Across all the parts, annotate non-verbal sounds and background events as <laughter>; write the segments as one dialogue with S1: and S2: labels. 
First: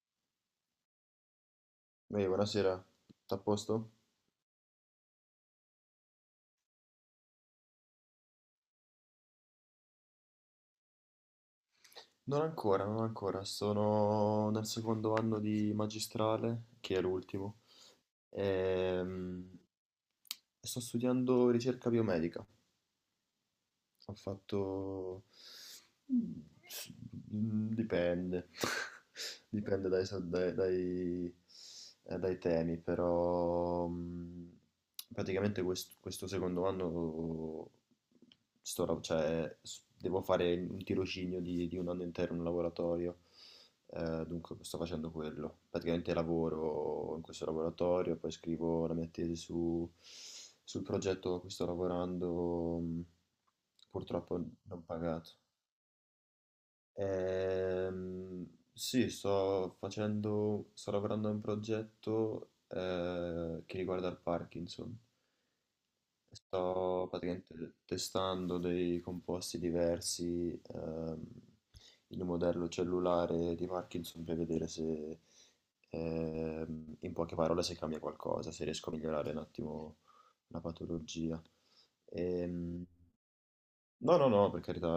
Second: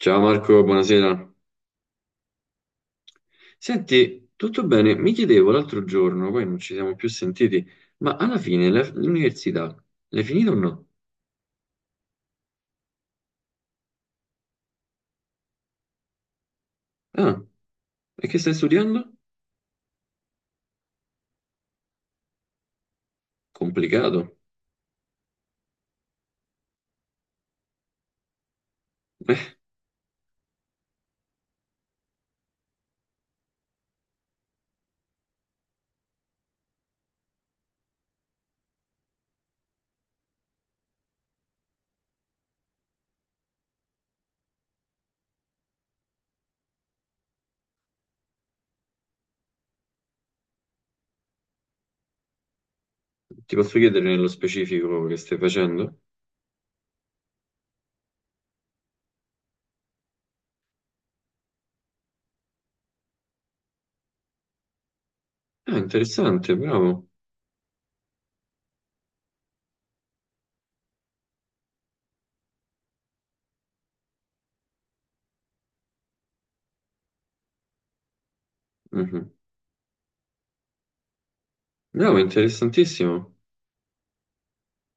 S1: Ciao Marco, buonasera.
S2: Ehi, buonasera, tutto a posto?
S1: Senti, tutto bene? Mi chiedevo l'altro giorno, poi non ci siamo più sentiti, ma alla fine l'università l'hai finita o no?
S2: Non ancora, non ancora, sono nel secondo anno di magistrale, che è
S1: Ah,
S2: l'ultimo.
S1: e che stai studiando?
S2: ehm, e sto studiando ricerca biomedica. Ho
S1: Complicato.
S2: fatto... s- Dipende, <laughs>
S1: Eh,
S2: dipende dai, so- dai- dai- dai temi, però praticamente questo secondo anno cioè, devo fare un tirocinio di un anno intero in un laboratorio. Dunque sto facendo quello. Praticamente lavoro in questo laboratorio, poi scrivo la mia tesi sul progetto a cui sto lavorando.
S1: Ti posso chiedere nello
S2: Purtroppo non
S1: specifico che
S2: pagato.
S1: stai facendo?
S2: Ehm, sì, sto lavorando a un progetto che riguarda il Parkinson.
S1: Ah, interessante, bravo.
S2: Sto praticamente testando dei composti diversi, ehm, in un modello cellulare di Parkinson per vedere se, in poche parole, se cambia qualcosa, se riesco a
S1: Mhm.
S2: migliorare un attimo la patologia.
S1: Bravo,
S2: Ehm,
S1: interessantissimo.
S2: No, no, no, per carità,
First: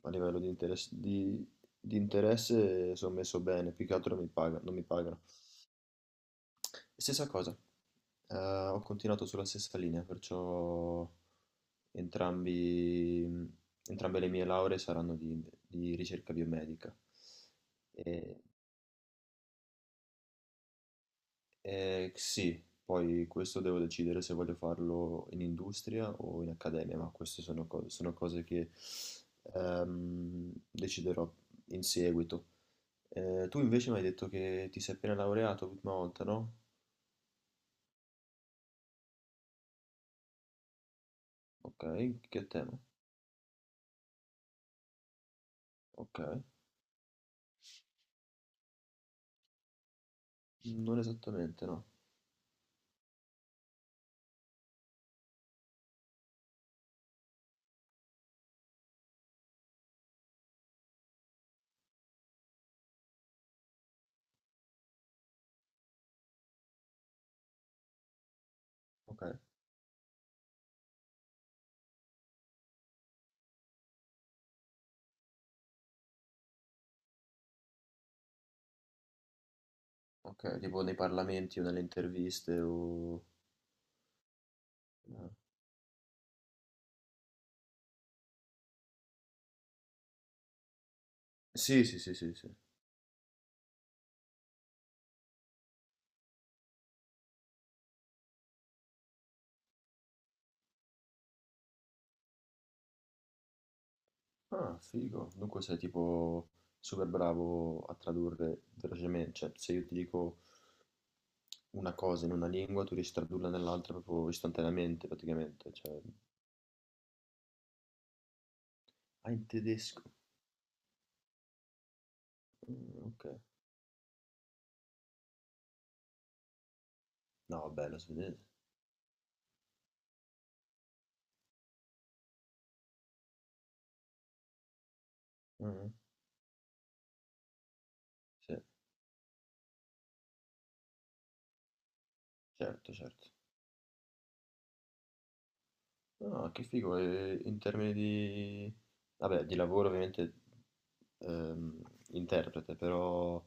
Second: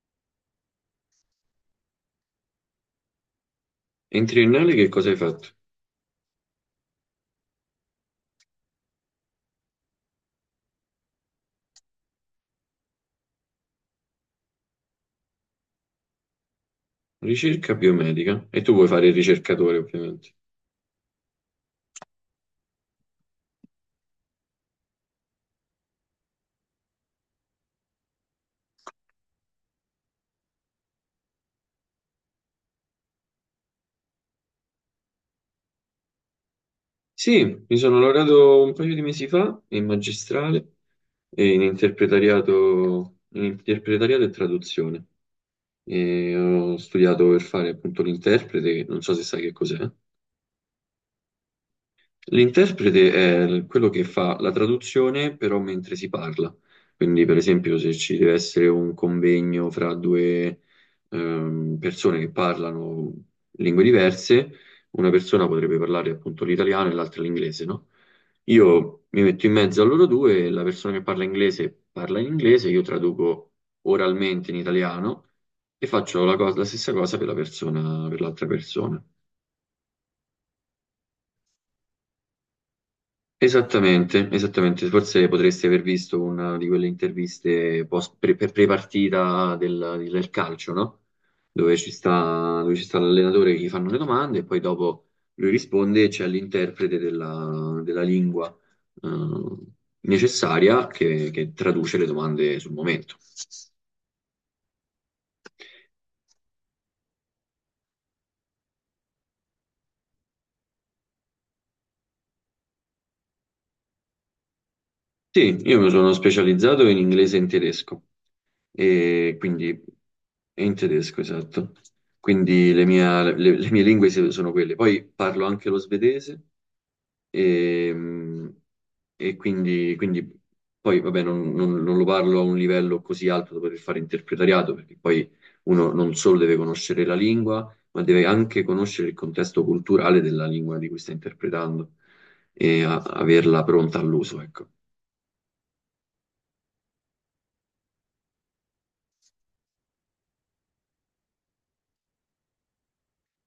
S2: a livello di interesse, di interesse sono messo bene, più che altro
S1: E in triennale
S2: non mi
S1: che cosa hai
S2: pagano.
S1: fatto?
S2: Stessa cosa, ho continuato sulla stessa linea, perciò entrambi, entrambe le mie lauree saranno di ricerca biomedica.
S1: Ricerca biomedica.
S2: E
S1: E tu vuoi fare il ricercatore, ovviamente.
S2: Sì, poi questo devo decidere se voglio farlo in industria o in accademia, ma queste sono cose che deciderò in seguito. Tu invece mi hai detto che ti sei appena laureato l'ultima volta, no?
S1: Sì, mi sono laureato un paio di mesi fa in magistrale, e
S2: Ok, che tema?
S1: in interpretariato e traduzione.
S2: Ok,
S1: E ho studiato per fare appunto l'interprete, che non so se sai che cos'è.
S2: non esattamente, no.
S1: L'interprete è quello che fa la traduzione, però mentre si parla. Quindi, per esempio, se ci deve essere un convegno fra due persone che parlano lingue diverse, una persona potrebbe parlare appunto l'italiano e l'altra l'inglese, no? Io mi
S2: Ok,
S1: metto in mezzo a loro due, la persona che parla inglese parla in inglese, io traduco oralmente in italiano e faccio la stessa cosa per la persona, per l'altra persona.
S2: ok, tipo nei parlamenti o nelle interviste o...
S1: Esattamente, esattamente. Forse
S2: eh,
S1: potresti aver visto una di quelle interviste post, pre-partita del calcio, no?
S2: Sì, sì, sì, sì, sì.
S1: Dove ci sta l'allenatore che gli fanno le domande e poi dopo lui risponde e c'è l'interprete della lingua eh, necessaria che traduce le domande sul momento.
S2: Ah, figo. Dunque sei tipo super bravo a tradurre velocemente. Cioè, se io ti dico una cosa in una lingua, tu riesci a tradurla nell'altra proprio istantaneamente,
S1: Sì,
S2: praticamente.
S1: io mi
S2: Cioè,
S1: sono specializzato in inglese e in tedesco.
S2: ah,
S1: E
S2: in
S1: quindi
S2: tedesco.
S1: è in tedesco, esatto. Quindi
S2: Mm, ok.
S1: le mie lingue sono quelle. Poi parlo anche lo svedese
S2: No, vabbè,
S1: e,
S2: lo svedese.
S1: e quindi poi vabbè, non lo parlo a un livello così alto da poter fare interpretariato, perché poi uno
S2: Mm,
S1: non solo deve conoscere la lingua, ma deve
S2: sì,
S1: anche conoscere il contesto culturale della lingua di cui sta interpretando e
S2: certo, certo.
S1: averla pronta all'uso, ecco.
S2: Ah, che figo, e in termini di... Vabbè, di lavoro ovviamente, ehm, interprete. Però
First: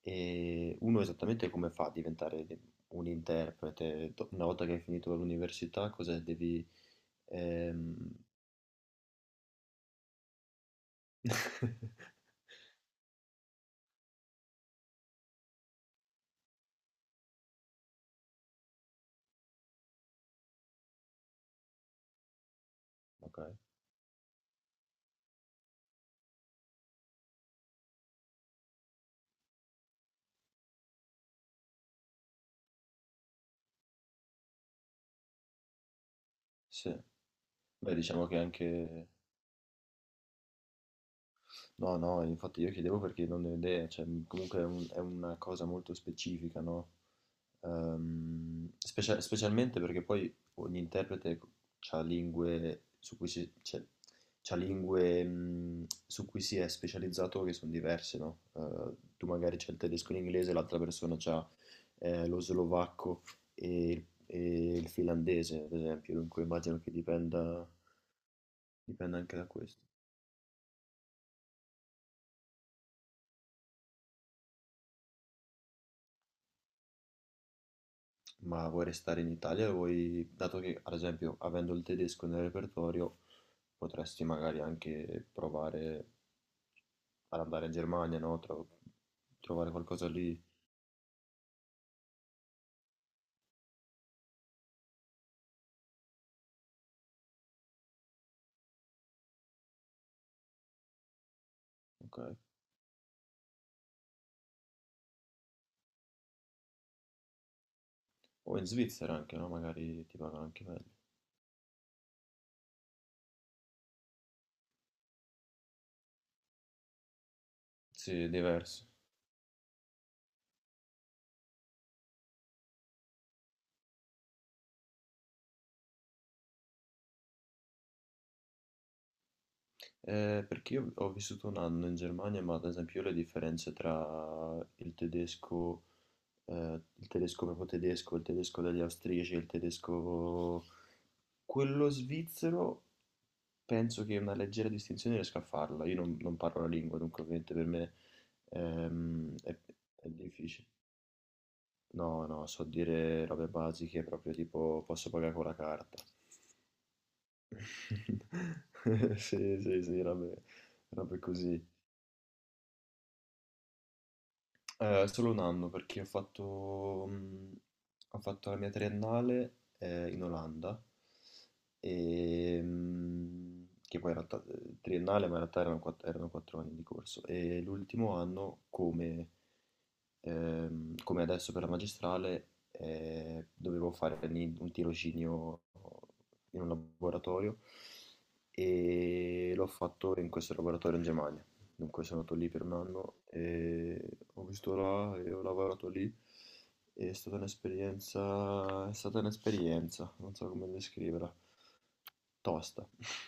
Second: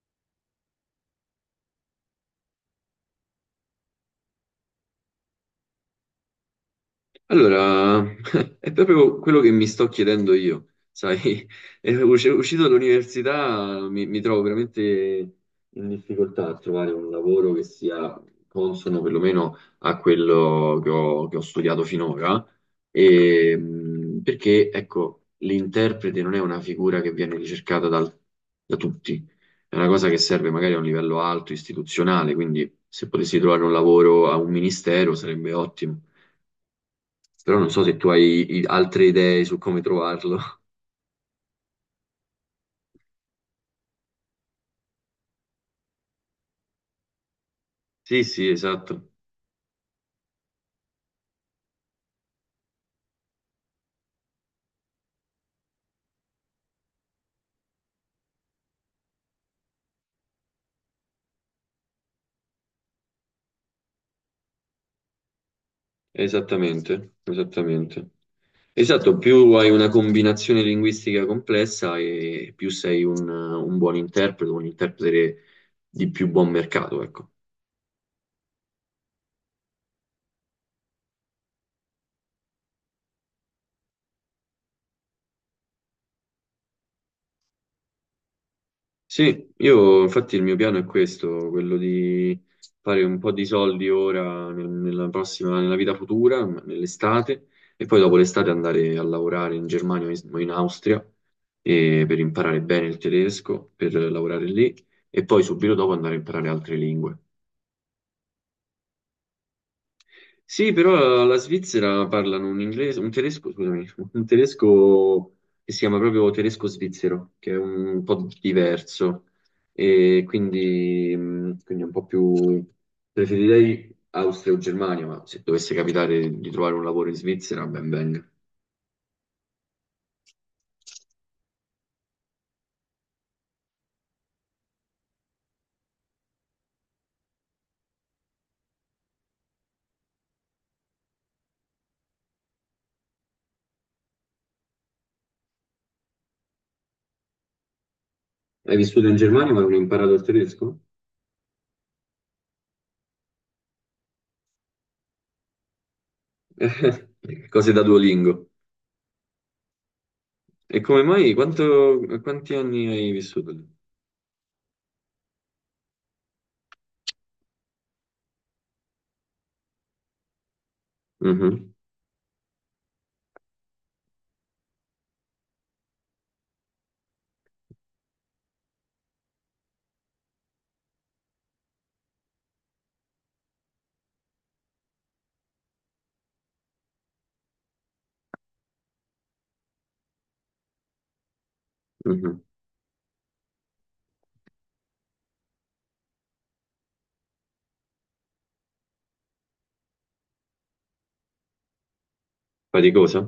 S2: uno esattamente come fa a diventare un interprete? Do- una volta che hai finito l'università, cos'è? Devi... ehm,
S1: Allora, <laughs> è proprio quello che mi sto chiedendo io, sai, <laughs> è
S2: <laughs>
S1: uscito dall'università mi trovo veramente in difficoltà a trovare un lavoro che sia consono perlomeno a quello che ho studiato finora.
S2: Ok,
S1: E, perché ecco, l'interprete non è una figura che viene ricercata da tutti, è una cosa che serve magari a un livello alto, istituzionale, quindi se potessi trovare un lavoro a un ministero sarebbe ottimo.
S2: sì.
S1: Però non so
S2: Beh,
S1: se tu
S2: diciamo che
S1: hai altre
S2: anche...
S1: idee su come trovarlo. <laughs>
S2: No, no, infatti io chiedevo perché non ne ho idea, cioè comunque è una cosa molto specifica, no?
S1: Sì, sì, esatto,
S2: Specialmente perché poi ogni interprete ha lingue su cui si, cioè, c'ha lingue, su cui si è specializzato che sono diverse, no? Tu magari c'è il tedesco e l'inglese, l'altra persona c'ha lo slovacco e il finlandese, ad esempio, dunque immagino che
S1: esattamente,
S2: dipenda,
S1: esattamente. Esatto,
S2: dipenda anche da
S1: più hai
S2: questo.
S1: una combinazione linguistica complessa e più sei un buon interprete, un interprete di più buon mercato, ecco.
S2: Ma vuoi restare in Italia o vuoi, dato che ad esempio avendo il tedesco nel repertorio, potresti magari anche provare ad andare in Germania, no?
S1: Sì,
S2: Trovare
S1: io
S2: qualcosa
S1: infatti
S2: lì,
S1: il mio piano è questo, quello di fare un po' di soldi ora nella prossima, nella vita futura, nell'estate, e poi dopo l'estate andare a lavorare in Germania o in Austria per
S2: ok?
S1: imparare bene il tedesco, per lavorare lì, e poi subito dopo andare a imparare altre lingue.
S2: O in Svizzera anche, no? Magari ti pagano anche
S1: Sì,
S2: meglio.
S1: però la Svizzera parlano un inglese, un tedesco, scusami, un tedesco che si chiama proprio tedesco svizzero, che è un
S2: Sì,
S1: po'
S2: è diverso.
S1: diverso e quindi è un po' più preferirei Austria o Germania, ma se dovesse capitare di trovare un lavoro in Svizzera, ben venga.
S2: Perché io ho vissuto un anno in Germania, ma ad esempio io le differenze tra il tedesco proprio tedesco, il tedesco degli austriaci, il tedesco quello svizzero, penso che una leggera distinzione riesca a farla. Io non parlo la lingua, dunque ovviamente per me
S1: Hai vissuto in
S2: ehm,
S1: Germania
S2: è,
S1: ma non hai
S2: è
S1: imparato il
S2: difficile.
S1: tedesco?
S2: No, no, so dire robe basiche, proprio tipo posso pagare con la carta.
S1: <laughs> Cose da Duolingo.
S2: <laughs> Sì, sì, sì, robe,
S1: E come
S2: robe
S1: mai?
S2: così.
S1: Quanti anni hai vissuto lì?
S2: Solo un anno perché ho fatto la mia triennale in Olanda,
S1: Mhm,
S2: e, che poi in realtà triennale, ma in realtà erano 4 anni di corso. E l'ultimo anno, come come adesso per la magistrale, dovevo fare lì un tirocinio in un laboratorio e l'ho fatto in questo laboratorio in Germania. Dunque sono andato
S1: mhm.
S2: lì per un anno e ho visto là e ho lavorato lì. È stata un'esperienza, non so come descriverla, tosta. <laughs>
S1: Faticosa?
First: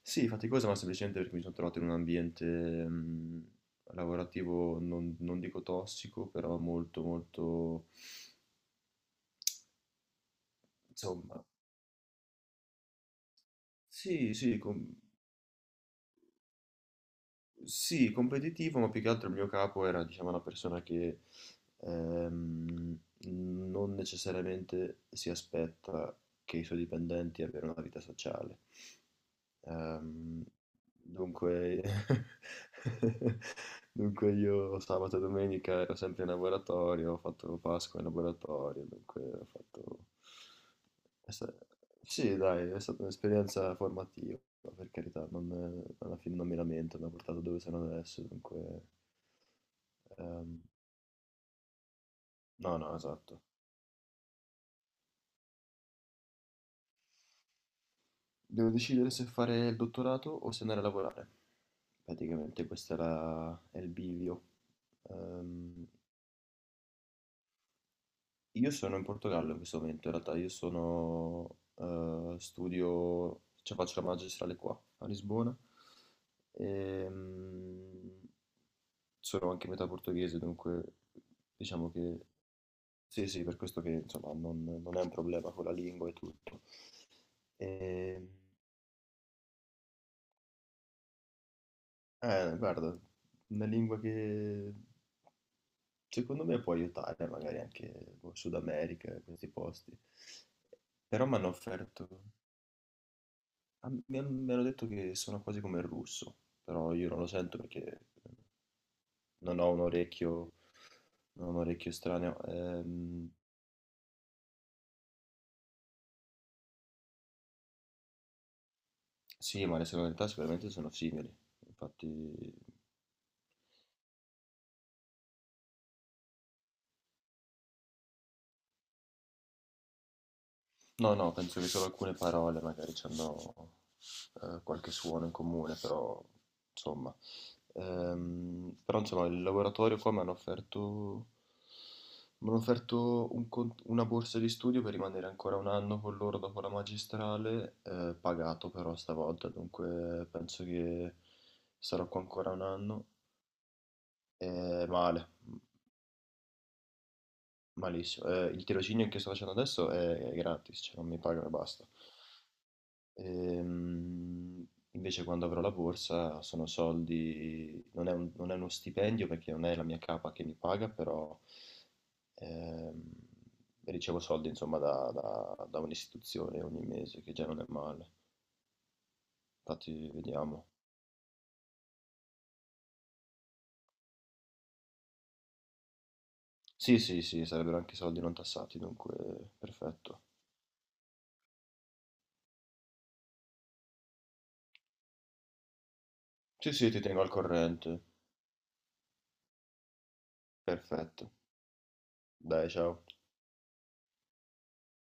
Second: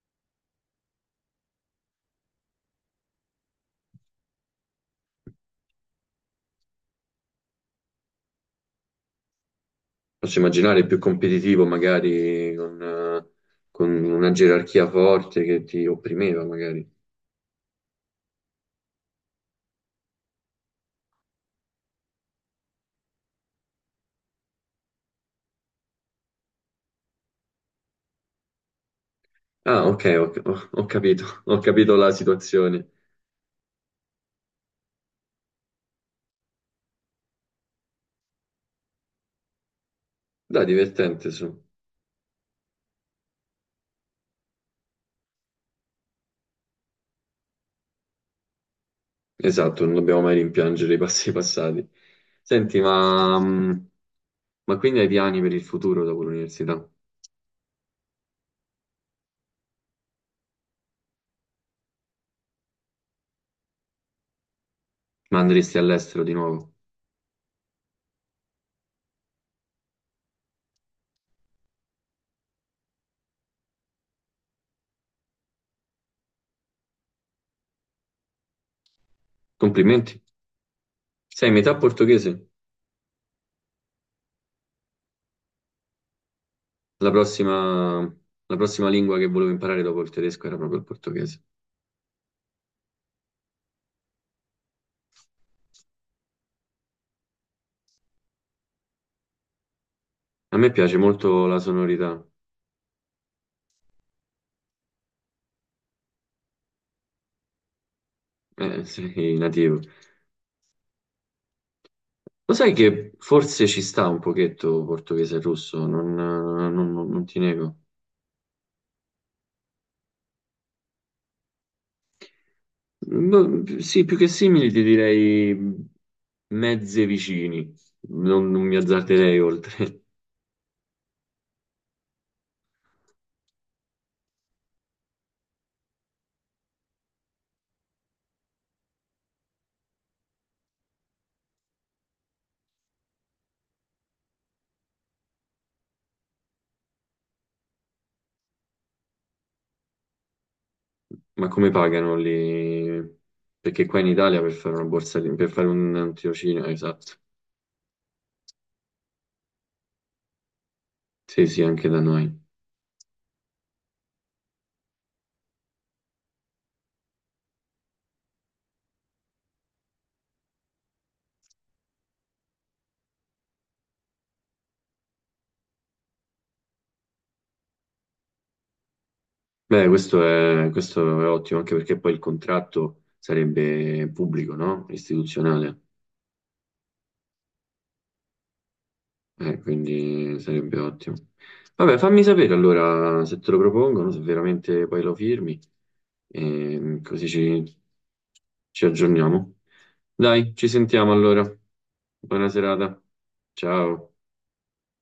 S2: Sì, faticosa, ma semplicemente perché mi sono trovato in un ambiente lavorativo, non dico tossico, però molto, molto,
S1: Posso immaginare più
S2: insomma,
S1: competitivo magari con una
S2: sì, sì,
S1: gerarchia forte che ti opprimeva magari.
S2: sì, competitivo, ma più che altro il mio capo era, diciamo, una persona che ehm, non necessariamente si aspetta che i suoi dipendenti abbiano una vita sociale.
S1: Ah, ok,
S2: Ehm,
S1: ho capito, <laughs> ho
S2: Dunque
S1: capito la situazione.
S2: <laughs> dunque io sabato e domenica ero sempre in laboratorio, ho fatto Pasqua in laboratorio, dunque ho fatto...
S1: Dai, divertente,
S2: è
S1: su.
S2: sta- Sì, dai, è stata un'esperienza formativa, per carità, non, alla fine non mi lamento, mi ha portato dove sono adesso, dunque...
S1: Esatto, non dobbiamo mai
S2: ehm,
S1: rimpiangere i passi <laughs> passati.
S2: no,
S1: Senti,
S2: no,
S1: ma,
S2: esatto.
S1: mh, ma quindi hai piani per il futuro dopo l'università?
S2: Devo decidere se fare il dottorato o se andare a lavorare. Praticamente questo era è il bivio.
S1: Ma andresti
S2: Ehm,
S1: all'estero di nuovo?
S2: Io sono in Portogallo in questo momento, in realtà cioè faccio la magistrale qua a Lisbona. Ehm, Sono anche metà
S1: Complimenti.
S2: portoghese, dunque
S1: Sei metà
S2: diciamo che
S1: portoghese.
S2: sì, sì, per questo che insomma non è un problema con la lingua e tutto. Ehm,
S1: La prossima lingua che volevo imparare dopo il tedesco era proprio il portoghese.
S2: Guarda, una lingua che secondo me può aiutare magari anche, boh, Sud America, questi posti.
S1: A me piace
S2: Però mi
S1: molto
S2: hanno
S1: la
S2: offerto.
S1: sonorità,
S2: Ah, mi hanno detto che sono quasi come il russo, però io non lo sento perché eh,
S1: <laughs> sei
S2: non ho
S1: nativo.
S2: un orecchio, non ho un orecchio estraneo.
S1: Lo sai che forse ci sta un pochetto portoghese e russo, non ti nego.
S2: Sì, ma le sonorità sicuramente sono simili, infatti...
S1: Ma, sì, più che simili ti direi mezze vicini, non mi azzarderei oltre.
S2: No, no, penso che solo alcune parole magari ci hanno qualche suono in comune, però insomma. Però insomma, il laboratorio qua mi hanno offerto una borsa di studio per rimanere ancora un anno con loro dopo la magistrale, pagato però stavolta, dunque penso che
S1: <laughs> Ma come
S2: sarò
S1: pagano
S2: qua ancora un anno.
S1: lì? Perché qua in Italia per fare una borsa,
S2: Male,
S1: per fare un tirocinio, esatto.
S2: malissimo. Il tirocinio che sto facendo adesso è gratis, cioè non mi
S1: Sì,
S2: pagano e
S1: sì,
S2: basta.
S1: anche da noi.
S2: Ehm, Invece quando avrò la borsa sono soldi, non è uno stipendio perché non è la mia capa che mi paga, però ehm, ricevo soldi insomma da un'istituzione ogni mese, che già non è male.
S1: Beh,
S2: Infatti vediamo.
S1: questo è ottimo, anche perché poi il contratto sarebbe pubblico, no? Istituzionale.
S2: Sì, sì, sì, sarebbero anche soldi non tassati, dunque perfetto.
S1: Quindi sarebbe ottimo. Vabbè, fammi sapere allora se te lo propongono, se veramente poi lo firmi,
S2: Sì, sì,
S1: e
S2: ti tengo al corrente.
S1: ci aggiorniamo. Dai, ci sentiamo
S2: Perfetto.
S1: allora. Buona
S2: Dai,
S1: serata.
S2: ciao.
S1: Ciao.